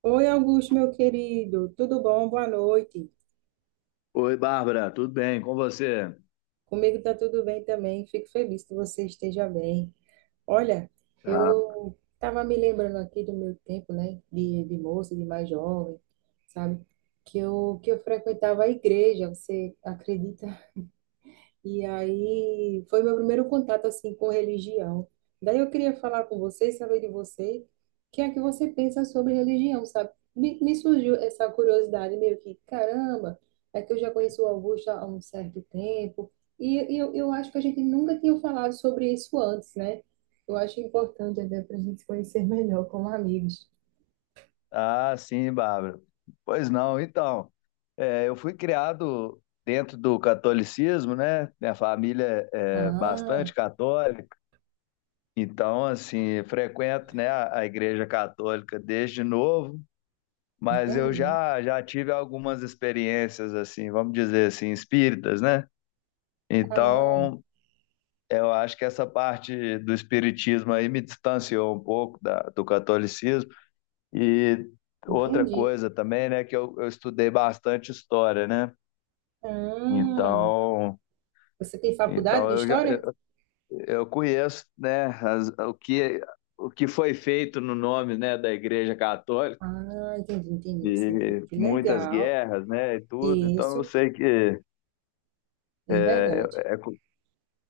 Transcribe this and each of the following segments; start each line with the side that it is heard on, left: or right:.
right: Oi, Augusto, meu querido, tudo bom? Boa noite.
left: Oi, Bárbara, tudo bem? Com você?
right: Comigo tá tudo bem também. Fico feliz que você esteja bem. Olha,
left: Ah,
right: eu tava me lembrando aqui do meu tempo, né, de moça, de mais jovem, sabe? Que eu frequentava a igreja. Você acredita? E aí foi meu primeiro contato assim com religião. Daí eu queria falar com você, saber de você, o que é que você pensa sobre religião, sabe? Me surgiu essa curiosidade meio que, caramba, é que eu já conheço o Augusto há um certo tempo e eu acho que a gente nunca tinha falado sobre isso antes, né? Eu acho importante até para a gente se conhecer melhor como amigos.
left: sim, Bárbara. Pois não, então, eu fui criado dentro do catolicismo, né? Minha família é
right: Ah,
left: bastante católica, então, assim, frequento, né, a igreja católica desde novo, mas eu
right: entendi.
left: já tive algumas experiências, assim, vamos dizer assim, espíritas, né?
right: Ah,
left: Então, eu acho que essa parte do espiritismo aí me distanciou um pouco da, do catolicismo, e outra
right: entendi.
left: coisa também, né, que eu estudei bastante história, né?
right: Ah,
left: Então,
right: você tem faculdade
left: então
right: de
left: eu já
right: história?
left: eu conheço, né, o que foi feito no nome, né, da Igreja Católica
right: Ah, entendi, entendi, entendi.
left: e
right: Que
left: muitas
right: legal.
left: guerras, né, e tudo. Então eu
right: Isso,
left: sei que
right: é verdade,
left: é, é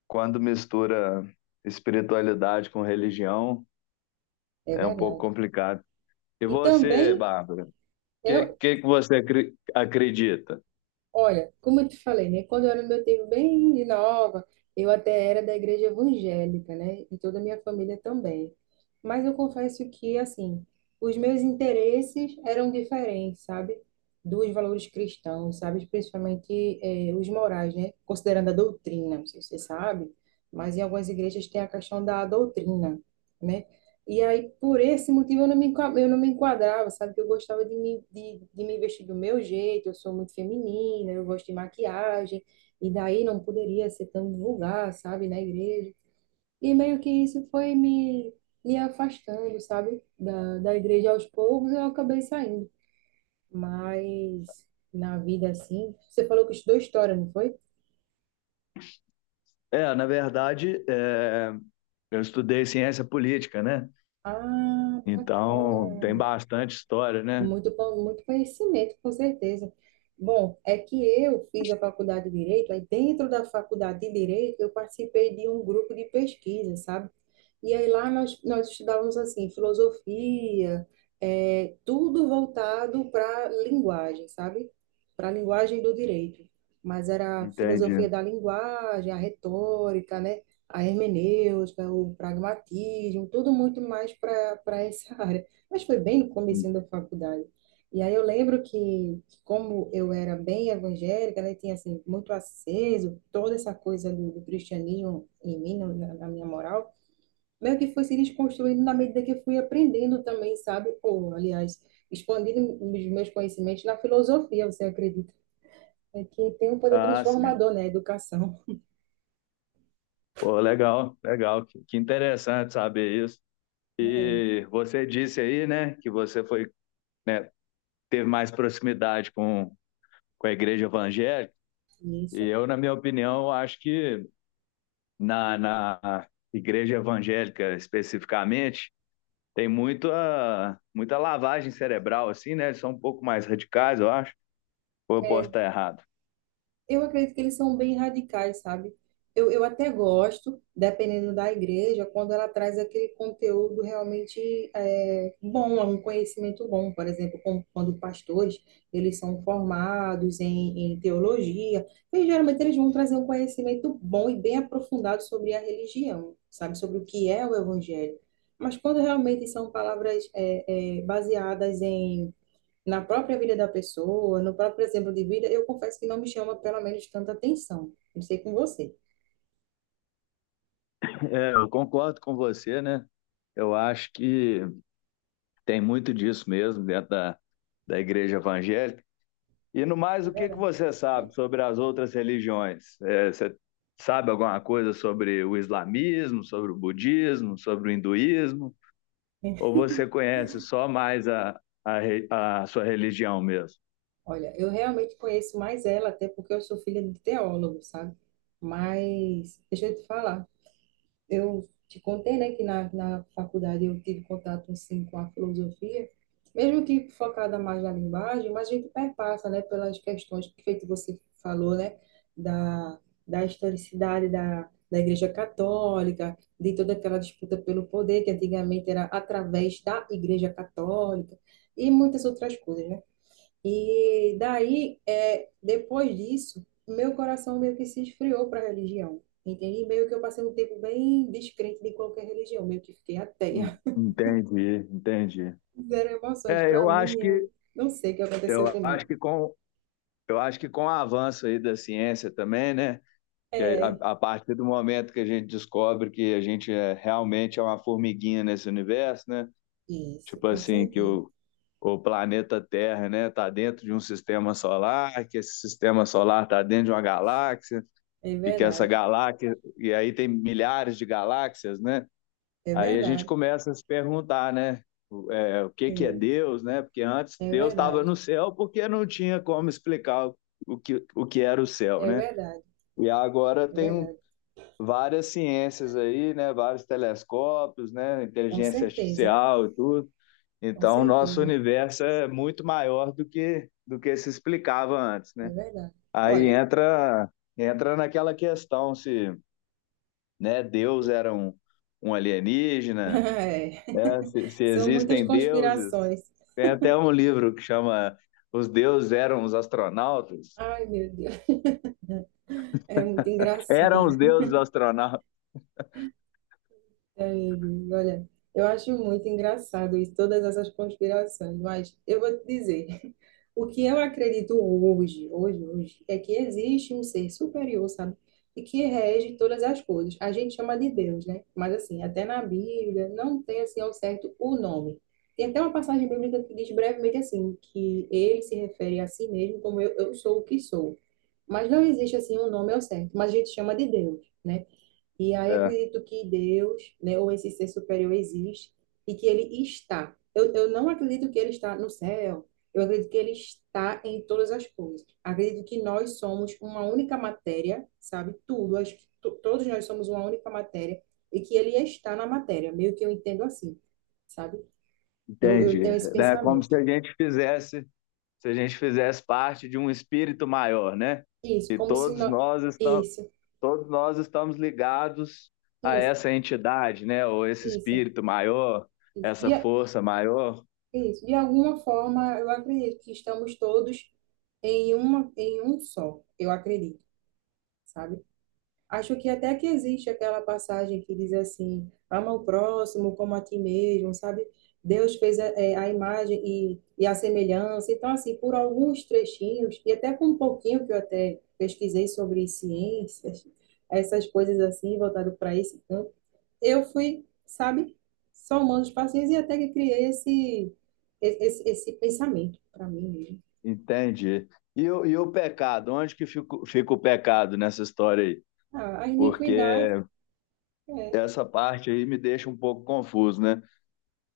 left: quando mistura espiritualidade com religião
right: é
left: é um pouco
right: verdade.
left: complicado. E
right: E
left: você,
right: também,
left: Bárbara, que
right: eu,
left: que que você acredita?
right: olha, como eu te falei, né? Quando eu era no meu tempo bem de nova, eu até era da igreja evangélica, né? E toda a minha família também. Mas eu confesso que, assim, os meus interesses eram diferentes, sabe? Dos valores cristãos, sabe? Principalmente, os morais, né? Considerando a doutrina, não sei se você sabe, mas em algumas igrejas tem a questão da doutrina, né? E aí, por esse motivo, eu não me, eu não me enquadrava, sabe? Que eu gostava de me, de me vestir do meu jeito, eu sou muito feminina, eu gosto de maquiagem, e daí não poderia ser tão vulgar, sabe? Na igreja. E meio que isso foi me, me afastando, sabe? Da igreja aos poucos, eu acabei saindo. Mas na vida, assim, você falou que estudou história, não foi?
left: Na verdade, eu estudei ciência política, né?
right: Ah,
left: Então,
right: bacana.
left: tem bastante história, né?
right: Muito bom, muito conhecimento, com certeza. Bom, é que eu fiz a faculdade de Direito, aí dentro da faculdade de Direito eu participei de um grupo de pesquisa, sabe? E aí lá nós estudávamos assim, filosofia, tudo voltado para linguagem, sabe? Para a linguagem do direito. Mas era a filosofia
left: Entendi.
right: da linguagem, a retórica, né? A hermenêutica, o pragmatismo, tudo muito mais para essa área. Mas foi bem no começo da faculdade. E aí eu lembro que, como eu era bem evangélica, né, tinha assim, muito aceso toda essa coisa do cristianismo em mim, na minha moral, meio que foi se desconstruindo na medida que eu fui aprendendo também, sabe? Ou, aliás, expandindo os meus conhecimentos na filosofia, você acredita? É que tem um poder
left: Ah, sim.
right: transformador, né? A educação,
left: Pô, legal, legal. Que interessante saber isso.
right: né?
left: E você disse aí, né, que você foi, né, teve mais proximidade com a igreja evangélica.
right: E
left: E
right: isso
left: eu, na minha opinião, eu acho que na, na igreja evangélica especificamente, tem muita, muita lavagem cerebral, assim, né? Eles são um pouco mais radicais, eu acho. Ou eu posso estar errado?
right: eu acredito que eles são bem radicais, sabe? Eu até gosto, dependendo da igreja, quando ela traz aquele conteúdo realmente bom, um conhecimento bom. Por exemplo, quando pastores, eles são formados em, em teologia, e geralmente eles vão trazer um conhecimento bom e bem aprofundado sobre a religião, sabe? Sobre o que é o evangelho. Mas quando realmente são palavras baseadas em na própria vida da pessoa, no próprio exemplo de vida, eu confesso que não me chama pelo menos tanta atenção. Não sei com você,
left: É, eu concordo com você, né? Eu acho que tem muito disso mesmo dentro da, da igreja evangélica. E no mais,
right: é
left: o que que
right: verdade.
left: você sabe sobre as outras religiões? É, você sabe alguma coisa sobre o islamismo, sobre o budismo, sobre o hinduísmo? Ou você conhece só mais a, a sua religião mesmo?
right: Olha, eu realmente conheço mais ela, até porque eu sou filha de teólogo, sabe? Mas deixa eu te falar. Eu te contei, né, que na faculdade eu tive contato, assim, com a filosofia, mesmo que focada mais na linguagem, mas a gente perpassa, né, pelas questões que feito você falou, né, da, da historicidade da Igreja Católica, de toda aquela disputa pelo poder, que antigamente era através da Igreja Católica, e muitas outras coisas, né? E daí, depois disso, meu coração meio que se esfriou para a religião, entende? E meio que eu passei um tempo bem descrente de qualquer religião, meio que fiquei
left: En-
right: ateia.
left: Entendi, entendi.
right: Zero emoções
left: É,
right: para mim, eu não sei o que aconteceu
left: eu acho
right: comigo.
left: que com eu acho que com o avanço aí da ciência também, né? Que é
right: É,
left: a partir do momento que a gente descobre que a gente é, realmente é uma formiguinha nesse universo, né?
right: isso,
left: Tipo
right: com
left: assim, que
right: certeza.
left: o planeta Terra, né, está dentro de um sistema solar, que esse sistema solar está dentro de uma galáxia
right: É
left: e que essa
right: verdade,
left: galáxia e aí tem milhares de galáxias, né?
right: é
left: Aí a gente
right: verdade,
left: começa a se perguntar, né? É, o que que é
right: é,
left: Deus, né? Porque antes
right: é
left: Deus estava
right: verdade,
left: no céu porque não tinha como explicar o que era o céu,
right: é
left: né?
right: verdade,
left: E agora
right: é
left: tem um,
right: verdade.
left: várias ciências aí, né? Vários telescópios, né?
right: Com
left: Inteligência
right: certeza,
left: artificial e tudo.
right: com
left: Então, o nosso
right: certeza,
left: universo é muito maior do que se explicava antes, né?
right: é verdade.
left: Aí
right: Olha,
left: entra entra naquela questão se, né, Deus era um, um alienígena,
right: é,
left: né? Se
right: são muitas
left: existem deuses.
right: conspirações.
left: Tem até um livro que chama Os Deuses Eram os Astronautas.
right: Ai, meu Deus, é muito engraçado.
left: Eram os Deuses Astronautas.
right: É, amigo, olha, eu acho muito engraçado isso, todas essas conspirações, mas eu vou te dizer, o que eu acredito hoje, hoje, hoje, é que existe um ser superior, sabe? E que rege todas as coisas. A gente chama de Deus, né? Mas assim, até na Bíblia não tem assim ao certo o nome. Tem até uma passagem bíblica que diz brevemente assim, que ele se refere a si mesmo como eu sou o que sou. Mas não existe assim um nome ao certo, mas a gente chama de Deus, né? E aí
left: É.
right: acredito que Deus, né, ou esse ser superior existe e que ele está. Eu não acredito que ele está no céu. Eu acredito que ele está em todas as coisas. Acredito que nós somos uma única matéria, sabe? Tudo, acho que todos nós somos uma única matéria e que ele está na matéria, meio que eu entendo assim, sabe? Eu
left: Entende?
right: tenho esse
left: É como se
right: pensamento.
left: se a gente fizesse parte de um espírito maior, né?
right: Isso,
left: E
right: como se não... Isso,
left: todos nós estamos ligados a
right: isso,
left: essa entidade, né? Ou esse
right: isso,
left: espírito maior,
right: isso.
left: essa
right: E,
left: força maior,
right: isso. De alguma forma, eu acredito que estamos todos em uma, em um só. Eu acredito, sabe? Acho que até que existe aquela passagem que diz assim: ama o próximo como a ti mesmo, sabe? Deus fez a, a imagem e a semelhança. Então, assim, por alguns trechinhos, e até com um pouquinho que eu até pesquisei sobre ciências, essas coisas assim, voltado para esse campo eu fui, sabe, somando os pacientes e até que criei esse pensamento para mim mesmo.
left: entende? E o pecado, onde que fica, fica o pecado nessa história aí?
right: Ah, a iniquidade,
left: Porque
right: é,
left: essa parte aí me deixa um pouco confuso, né?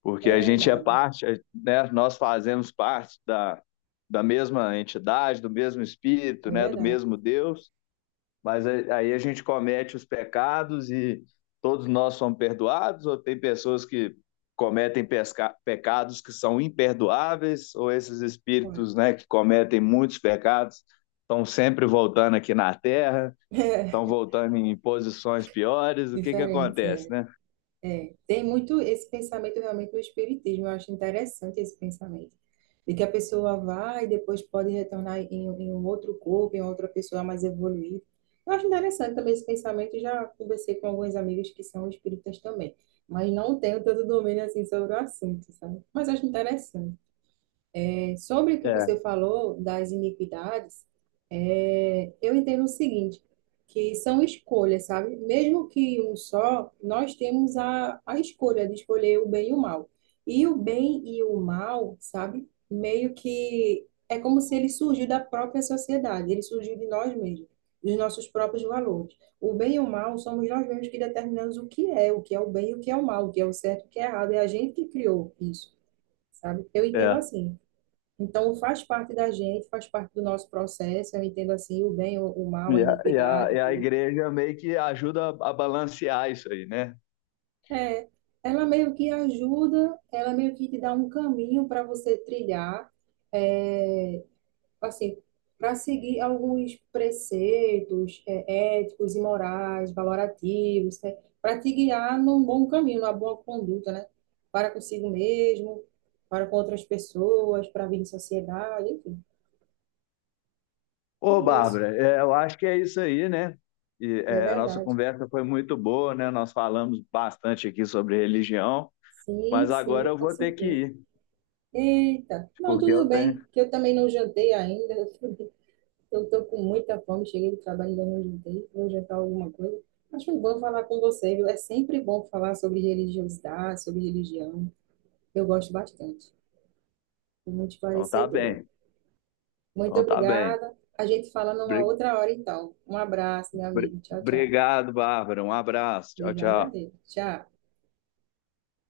left: Porque
right: é
left: a gente é
right: verdade,
left: parte, né? Nós fazemos parte da, da mesma entidade, do mesmo espírito,
right: é
left: né? Do
right: verdade.
left: mesmo Deus, mas aí a gente comete os pecados e todos nós somos perdoados, ou tem pessoas que cometem pecados que são imperdoáveis, ou esses
right: Olha,
left: espíritos, né? Que cometem muitos pecados estão sempre voltando aqui na Terra, estão
right: é
left: voltando em posições piores. O que que
right: diferente
left: acontece,
right: é.
left: né?
right: Tem muito esse pensamento realmente do espiritismo, eu acho interessante esse pensamento, de que a pessoa vai e depois pode retornar em, em um outro corpo, em outra pessoa mais evoluída. Eu acho interessante também esse pensamento, já conversei com alguns amigos que são espíritas também, mas não tenho tanto domínio assim sobre o assunto, sabe? Mas acho interessante. É, sobre o que
left: É,
right: você falou das iniquidades, é, eu entendo o seguinte, que são escolhas, sabe? Mesmo que um só, nós temos a escolha de escolher o bem e o mal. E o bem e o mal, sabe? Meio que é como se ele surgiu da própria sociedade, ele surgiu de nós mesmos, dos nossos próprios valores. O bem e o mal somos nós mesmos que determinamos o que é, o que é o bem e o que é o mal, o que é o certo e o que é errado. É a gente que criou isso, sabe? Eu entendo
left: é.
right: assim. Então, faz parte da gente, faz parte do nosso processo, eu entendo assim, o bem, o mal, a
left: E a,
right: iniquidade,
left: e a
right: tudo.
left: igreja meio que ajuda a balancear isso aí, né?
right: É, ela meio que ajuda, ela meio que te dá um caminho para você trilhar, é, assim, para seguir alguns preceitos, éticos e morais, valorativos, né? Para te guiar num bom caminho, numa boa conduta, né? Para consigo mesmo, para com outras pessoas, para vir em sociedade, enfim,
left: Ô,
right: é isso,
left: Bárbara, é, eu acho que é isso aí, né? E,
right: é
left: é, a nossa
right: verdade.
left: conversa foi muito boa, né? Nós falamos bastante aqui sobre religião,
right: Sim,
left: mas agora
right: sim,
left: eu
right: com
left: vou ter que
right: certeza.
left: ir,
right: Eita, não,
left: porque
right: tudo
left: eu tenho.
right: bem, que eu também não jantei ainda. Eu estou com muita fome, cheguei do trabalho e ainda não jantei. Vou jantar alguma coisa. Mas foi bom falar com você, viu? É sempre bom falar sobre religiosidade, sobre religião. Eu gosto bastante. Fui muito
left: Então tá
right: esclarecedora.
left: bem,
right: Muito
left: então tá bem.
right: obrigada. A gente fala numa
left: Bri-
right: outra hora, então. Um abraço, meu amigo. Tchau, tchau.
left: Obrigado, Bárbara. Um abraço. Tchau,
right: Obrigada a
left: tchau.
right: Deus. Tchau.